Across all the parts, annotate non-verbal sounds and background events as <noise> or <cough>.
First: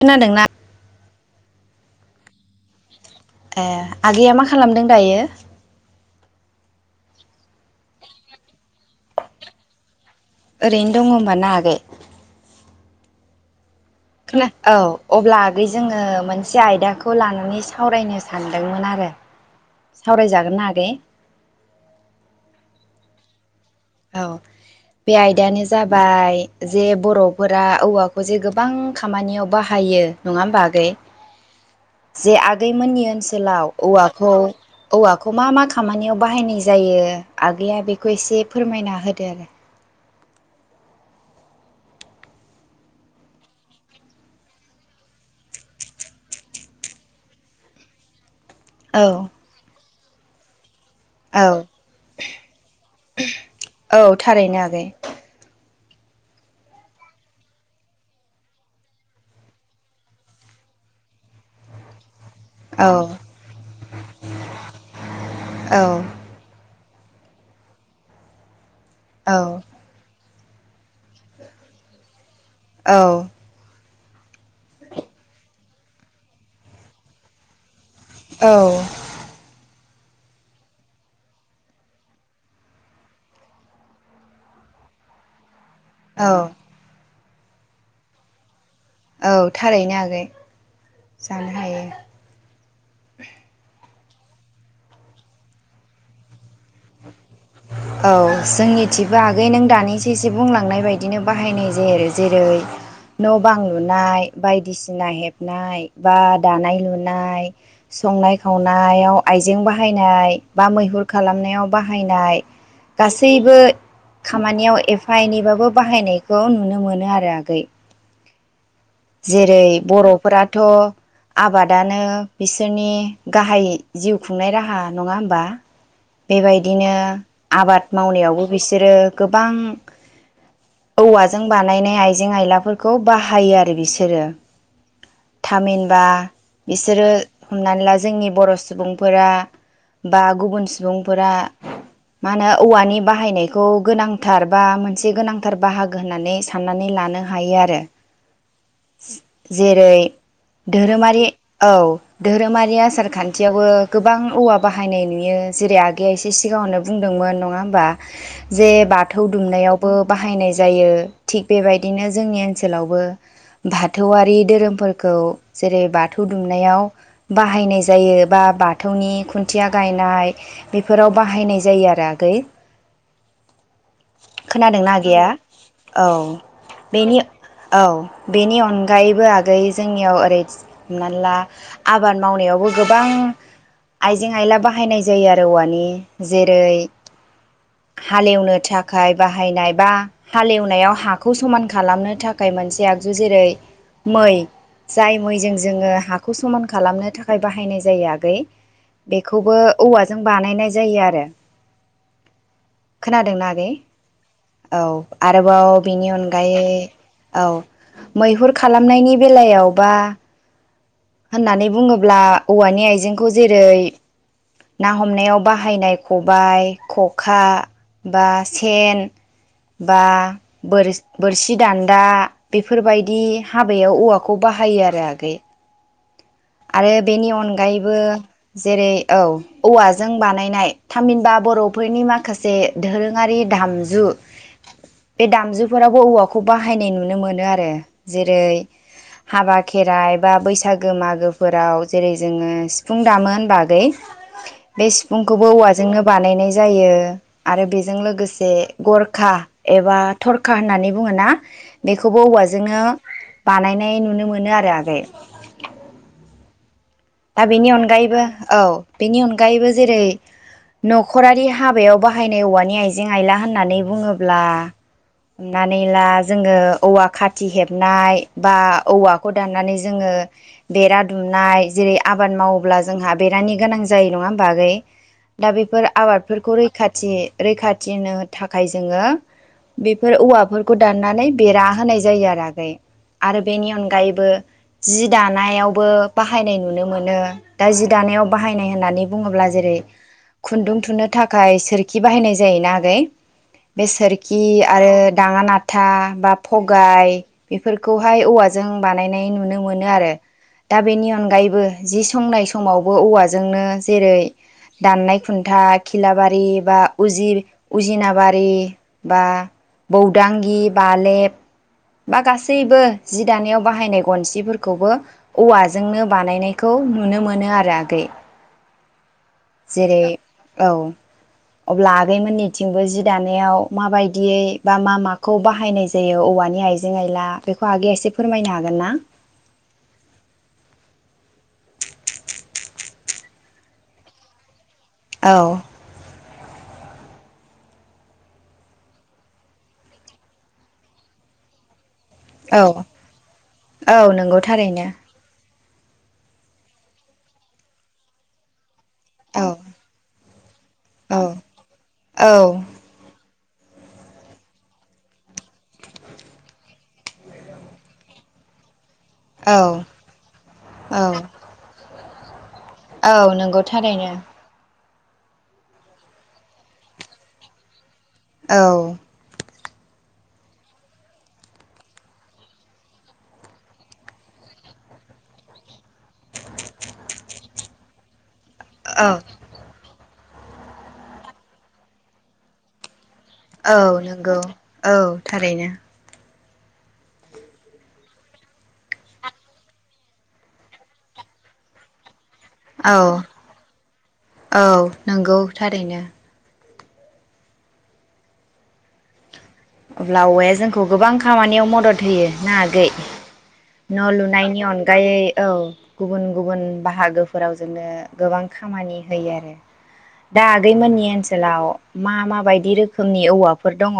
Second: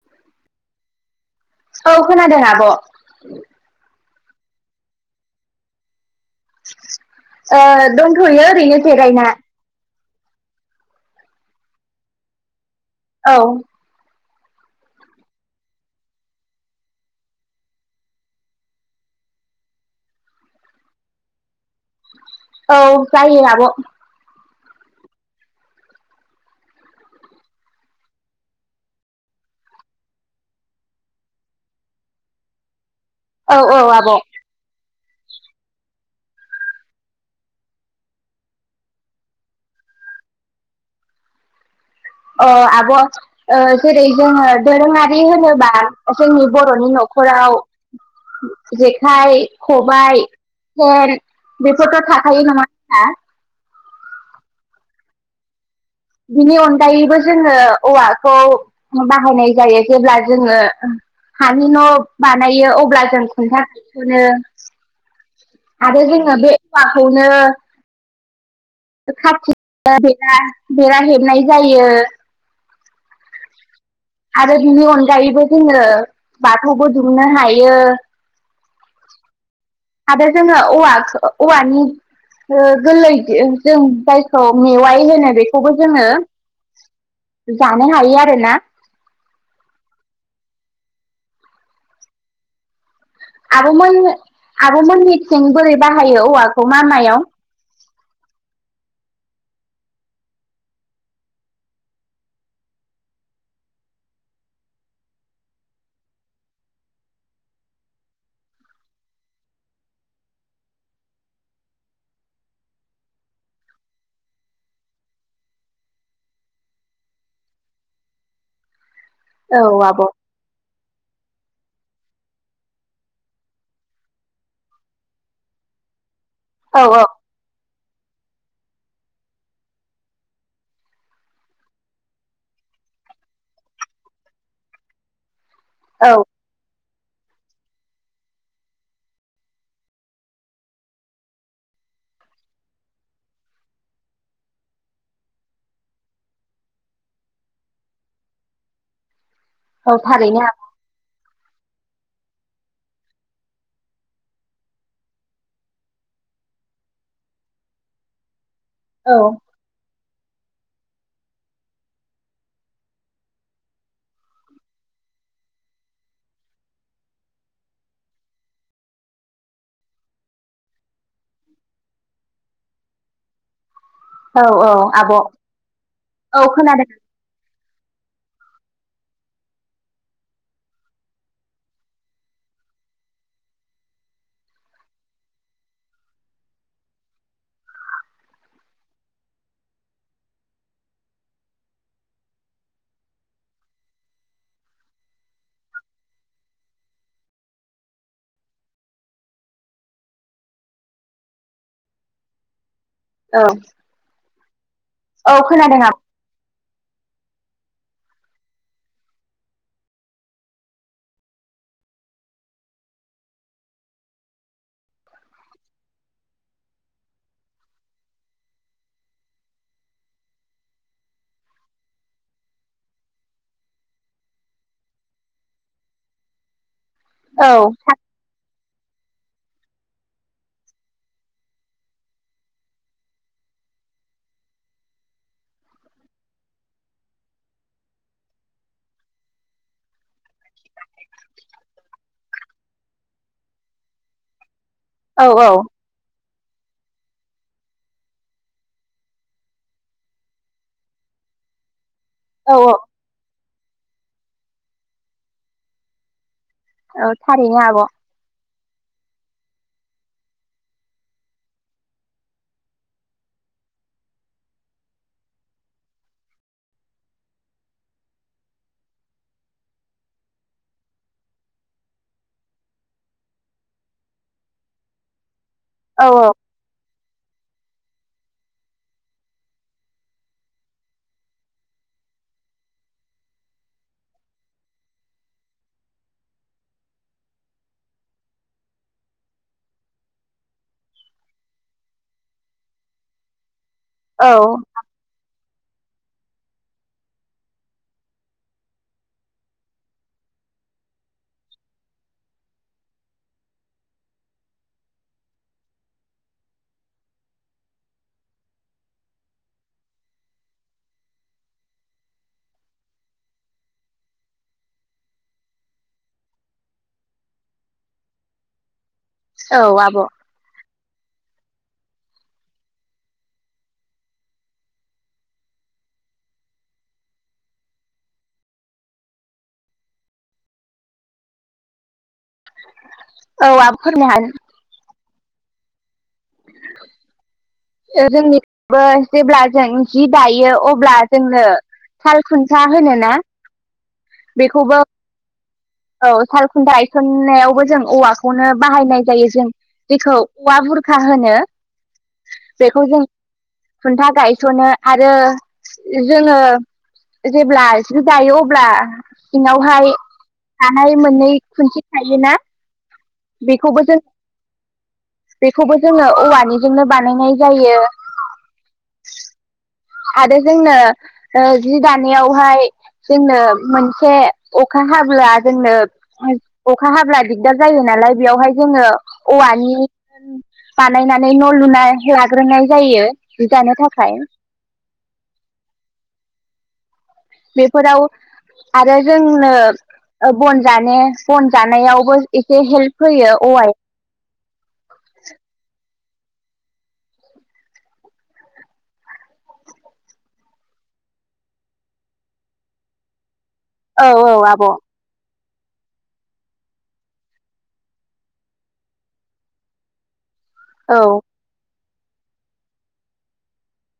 खोनादोंना औ खोनादों आं ब ए आगैया मा खालामदों दायो ओ दंथ'यो ओरैनो जेरायना ओरैनो दङ होमबा ना आगै औ खोलाय औ अब्ला आगै जोङो मोनसे आयदाखौ लानानै सावरायनो सानदोंमोन आरो सावरायजागोनना आगै औ जायो आब' अ बे आयदायानो जाबाय जे बर'फोरा औवाखौ जे गोबां खामानियाव बाहायो नङा होमबा आगै जे आगै मोननि ओनसोलाव औ आब' औवाखौ अ औवाखौ मा मा खामानियाव बाहायनाय जायो आगैया बेखौ एसे फोरमायना होदो आरो अ आब' ओ जेरै जोङो दोरोङारि होनोबा जोंनि बर'नि न'खराव जेखाय ख' बाइ सेन आरो बेफोरथ' थाखायो नङा होनबा औ थारैनो आगै बिनि अनगायैबो जोङो औवाखौ बाहायनाय जायो जेब्ला जोङो हानि न' बानायो औ अब्ला जों औ बाखौनो औ <unintelligible> बेराहेबनाय जायो औ आरो बिनि अनगायैबो जोङो बाथौबो दुमनो हायो औ आरो जोङो औवा औवानि गोरलै जों जायखौ मेवाइ होनो बे खौबो जोङो औ जानो हायो आरो ना औ थारैनो आगै जानो हायो आब'मोन आब'मोन निथिं बोरै बाहायो औवाखौ मा मायाव औ जोंनिथिबो आगै नों दानिसो एसो बुंलांनाय बायदिनो बाहायनाय जायो आरो जेरै न' बां लुनाय बायदिसिना हेबनाय बा दानाय लुनाय संनाय खावनायाव आइजें बाहायनाय बा मैहुर खालामनायाव बाहायनाय गासैबो खामानियाव एफा एनैबाबो बाहायनायखौ नुनो मोनो आरो आगै औ जेरै आब' बर'फोराथ' आबादानो बिसोरनि गाहाय जिउ खुंनाय राहा नङा होमबा औ बेबायदिनो आबाद मावनायावबो बिसोरो गोबां बिसोरो थामहिनबा औ बिस बिसोरो हमनानै ला जोंनि बर' सुबुंफोरा बा गुबुन सुबुंफोरा मा होनो औवानि बाहायनायखौ गोनांथार बा मोनसे गोनांथार बाहागो होननानै साननानै लानो हायो आरो <unintelligible> औ जेरै थारैनो आब' धोरोमारि औ धोरोमारि आसार खान्थियावबो गोबां औवा बाहायनाय नुयो जेरै आगैया एसे सिगाङावनो बुंदोंमोन नङा होमबा जे औ बाथौ दुमनायावबो बाहायनाय जायो थिग बेबायदिनो जोंनि ओनसोलावबो बाथौआरि धोरोमफोरखौ जेरै बाथौ दुमनायाव बाहायनाय जायो बा बाथौनि खुन्थिया गायनाय बेफोराव बाहायनाय जायो आरो आगै औ औ खोनादोंना आब' आगैया औ औ खोनादों बेनि औ बेनि अनगायैबो आगै जोंनियाव ओरै हमना ला आबाद मावनायावबो गोबां आइजें आयला बाहायनाय जायो आरो औवानि जेरै हालेवनो थाखाय बाहायनाय बा हालेवनायाव हाखौ समान खालामनो थाखाय मोनसे आ जु जेरै मै जाय मैजों जोङो हाखौ समान खालामनो थाखाय बाहायनाय जायो आगै बेखौबो औवाजों बानायनाय जायो आरो औ खोनादोंना आगै औ औ आरोबाव खोनादों आब' बेनि अनगायै औ मैहुर खालामनायनि बेलायावबा होननानै बुङोब्ला औवानि आइजेंखौ जेरै ना हमनायाव बाहायनाय खबाइ खखा बा सेन बा बोर बोरसि दान्दा बेफोरबायदि हाबायाव औवाखौ बाहायो आरो आगै आरो बेनि औ अनगायैबो जेरै औ औवाजों बानायनाय थामहिनबा बर'फोरनि माखासे दोरोङारि दामजु बे दामजुफोरावबो औवाखौ बाहायनाय नुनो मोनो आरो जेरै हाबा खेराइ बा बैसागो मागोफोराव जेरै जोङो सिफुं दामोन होनबा आगै बे औ सिफुंखौबो औवाजोंनो बानायनाय जायो आरो बेजों लोगोसे गरखा एबा थरखा होननानै बुङो ना बेखौबो औ औवाजोंनो बानायनाय नुनो मोनो आरो आगै औ दा थारैनो बेनि आब' अनगायैबो औ बेनि अन गायैबो जेरै न'खरारि हाबायाव बाहायनाय औवानि आइजें आइला होननानै बुङोब्ला हमनानै ला जोङो औवा खाथि हेबनाय बा औवाखौ दाननानै जोङो बेरा दुमनाय जेरै आबाद मावोब्ला जोंहा बेरानि गोनां जायो नङा होमबा आगै दा बेफोर औ आबादफोरखौ रैखाथि रैखाथिनो थाखाय जोङो बेफोर औवाफोरखौ दाननानै बेरा होनाय जायो आरो आगै आरो बेनि अनगायैबो जि दानायावबो बाहायनाय नुनो मोन नो दा जि दानायाव बाहायनाय होननानै बुङोब्ला जेरै खुन्दुं थुन्नो थाखाय सोरखि बाहायनाय जायोना आगै बे सोरखि औ आरो दाङा नाथ था बा फगाय बेफोरखौहाय औवाजों बानायनाय नुनो मोनो आरो दा बेनि अनगायैबो जि संनाय समावबो औवाजोंनो जेरै दाननाय खुन्था खिलाबारि बा उजिर उजिनाबारि बा बौदांगि बालेब बा गासैबो जि दानायाव बाहायनाय गनसिफोरखौबो औवाजोंनो बानायनायखौ नुनो मोनो आरो आगै औ आब' जेरै औ अब्ला आगै मोननिथिंबो जि दानायाव माबायदियै बा मा माखौ बाहायनाय जायो औवानि आइजें आइला बेखौ आगैया एसे फोरमायनो हागोन ना औ आब' <unintelligible> औ <inaudible> <unintelligible> जेब्ला जों जि दायो अब्ला जोंनो साल खुन्था औ होनो ना औ नोंगौ थारैनो औ सालखुन्था गायसननायावबो जों औवाखौनो बाहायनाय जायो जों औ बेखौ औवा बुरखा औ होनो औ बेखौ जों खुन्था गायस'नो आरो जोङो जेब्ला जि दायो अब्ला औ सिङाव हाय थानाय औ मोननै खुन्थि थायो ना औ नोंगौ थारैनो बेखौबो जोङो औवानिजोंनो बानायनाय जायो औ आरो जोंनो ओ जि दानायावहाय जोंनो मोनसे अखा हाब्ला जोंनो ओइ अखा हाब्ला दि दार जायो नालाय बेयावहाय जोङो औ औवानि बानायनानै न' लुना लाग्रोनाय जायो जि दानो औ थाखाय नंगौ औ थारैनो बेफोराव आरो जोंनो ओ बन जाने बन जानायावबो एसे औ हेल्प होयो औवाया औ नोंगौ थारैनो अब्ला औवाया जोंखौ गोबां खामानियाव मदद होयो ना आगै न' औ औ लुनायनि आब' औ अनगायै औ गुबुन गुबुन बाहागोफोराव जोंनो गोबां खामानि होयो आरो दा आगै मोननि ओनसोलाव मा मा बायदि रोखोमनि औवाफोर दङ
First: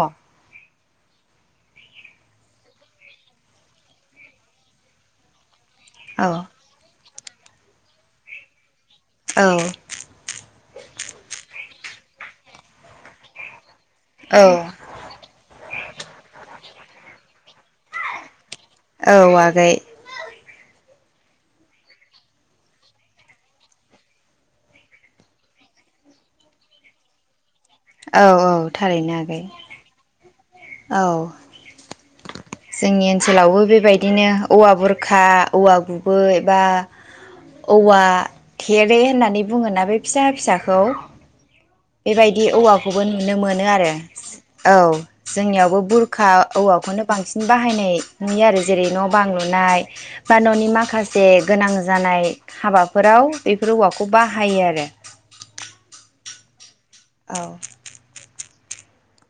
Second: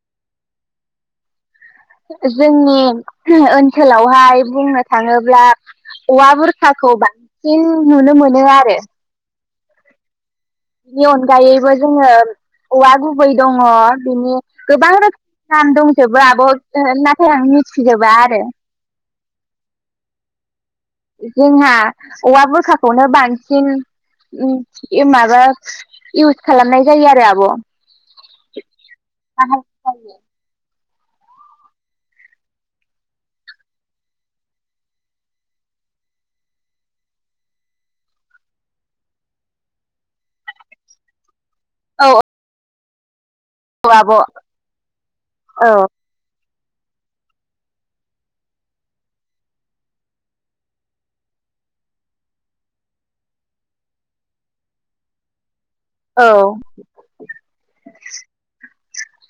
जोंनि ओनसोलावहाय बुंनो थाङोब्ला औवा बुरखाखौ बांसिन खौ नुनो मोनो आरो औ बिनि अनगायैबो जोङो औवा गुबै दङ बिनो औ गोबां रोखोम नाम दं जबो आब' नाथाय आं मिथिजोबा आरो औ आगै जोंहा औवा बुरखाखौनो बांसिन माबा इउस खालामनाय जायो आरो आब' औ औ थारैनो आगै औ औ जोंनि ओनसोलावबो बेबायदिनो औवा बुरखा औवा गुबै बा औवा थेरे होननानै बुङोना बे फिसा फिसाखौ औ बेबायदि औवाखौबो नुनो मोनो आरो आब' औ औ जोंनियावबो बुरखा ओ औवाखौनो बांसिन बायनाय नुयो आरो जेरै न' बां लुनाय बा न'नि माखासे गोनां जानाय हाबाफोराव बेफोर औवाखौ बाहायो आरो औ आव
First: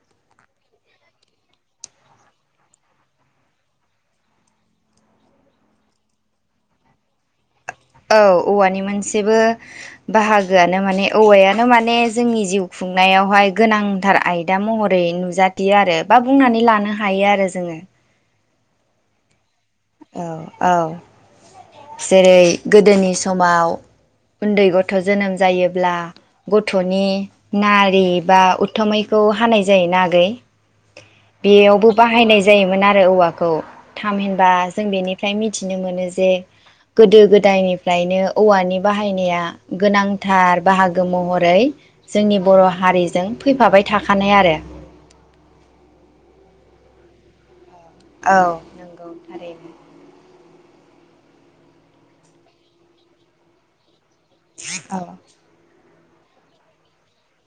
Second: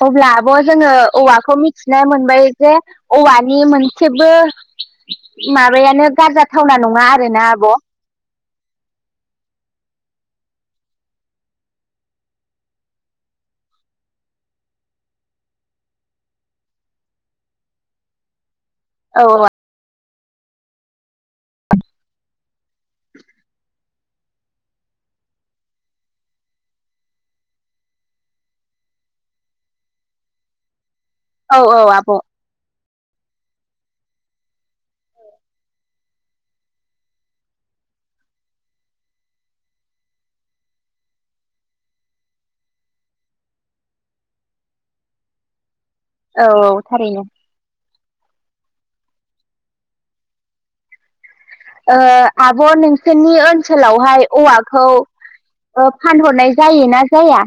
अब्ला आब' जोङो औवाखौ मिथिनो मोनबाय जे औवानि मोनसेबो माबायानो गारजाथावना नङा आरोना आब' औ औवानि मोनसेबो बाहागोआनो माने औवायानो माने जोंनि जिउ खुंनायावहाय गोनांथार आयदा महरै नुजाथियो आरो बा बुंनानै लानो हायो आरो जोङो औ आ औ औ जेरै गोदोनि समाव उन्दै गथ' जोनोम जायोब्ला गथ'नि नारि बा उथ्थुमैखौ हानाय जायोन आगै औ औ बेयावबो आब' औ बाहायनाय जायोमोन आरो औवाखौ थामहिनबा जों बेनिफ्राय मिथिनो मोनो जे गोदो गोदायनिफ्रायनो औवानि बाहायनाया गोनांथार बाहागो महरै जोंनि बर' हारिजों फैफाबाय थाखानाय आरो औ थारैनो औ नंगौ थारैनो आब' नोंसोरनि ओनसोलावहाय औवाखौ फानहरनाय जायो ना जाया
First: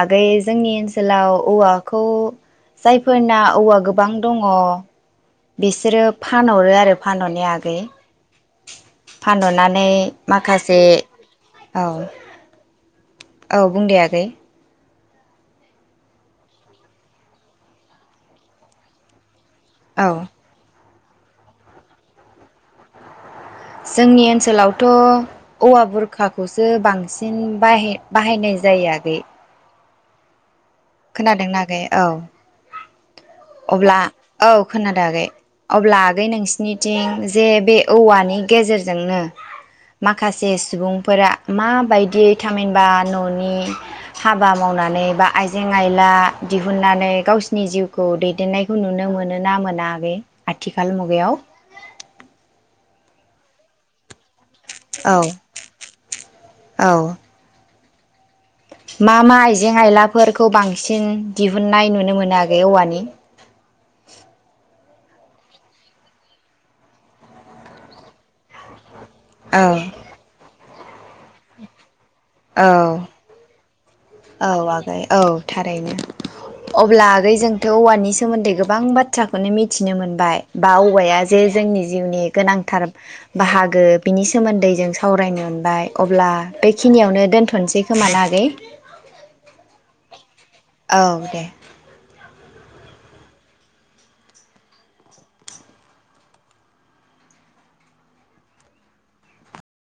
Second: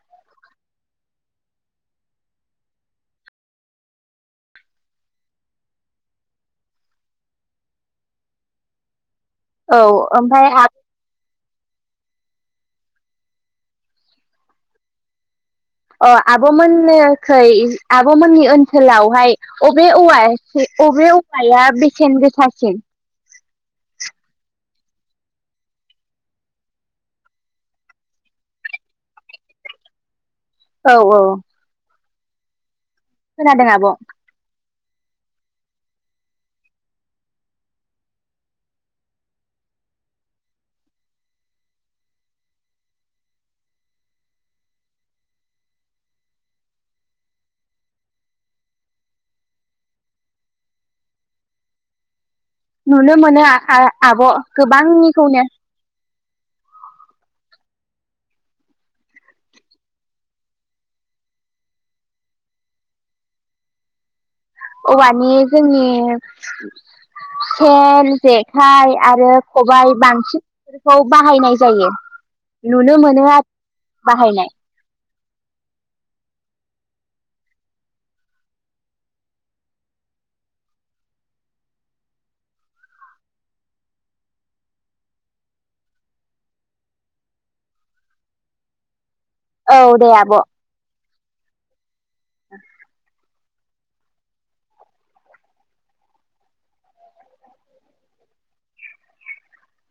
आगै जोंनि ओनसोलाव औवाखौ जायफोरना औवा गोबां दङ बिसोरो फानहरो आरो फानहरनाया आगै औ फानह'नानै ओमफ्राय माखासे औ औ बुंदे आगै अ आब'मोननिखै आब'मोननि ओनसोलावहाय अबे औ औवाया अबे औवाया बेसेन गोसासिन जोंनि ओनसोलावथ' औवा बुरखाखौसो बांसिन बाहायनाय जायो आगै औ औ खोनादोंना आगै औ खोनादों आब' अब्ला औ खोनादों आगै अब्ला आगै नोंसिनिथिं जे बे औवानि गेजेरजोंनो माखासे सुबुंफोरा माबायदि थामहिनबा न'नि हाबा मावनानै बा आइजें आइला दिहुननानै गावसिनि सिनि जिउखौ दैदेननायखौ नुनो मोनो ना मोना आगै आथिखाल मुगायाव नुनो मोनो आब' औ गोबांनिखौनो औ मा मा आइजें आइलाफोरखौ बांसिन दिहुनन्नाय नुनो मोनो आगै औवानि औवानि जोंनि सेन जेखाइ आरो औ खबाइ बांसिन खौ बाहायनाय जायो औ नुनो मानो आरो बाहायनाय औ आगै औ थारैनो अब्ला आगै जोंथ' औवानि सोमोन्दै गोबां बाथ्राखौनो मिथिनो मोनबाय बा औवाया जे जोंनि जिउनि गोनांथार बाहागो बिनि सोमोन्दै जों सावरायनो मोनबाय अब्ला बेखिनियावनो दोनथ'नोसै खोमाना आगै औ औ दे आब' औ दे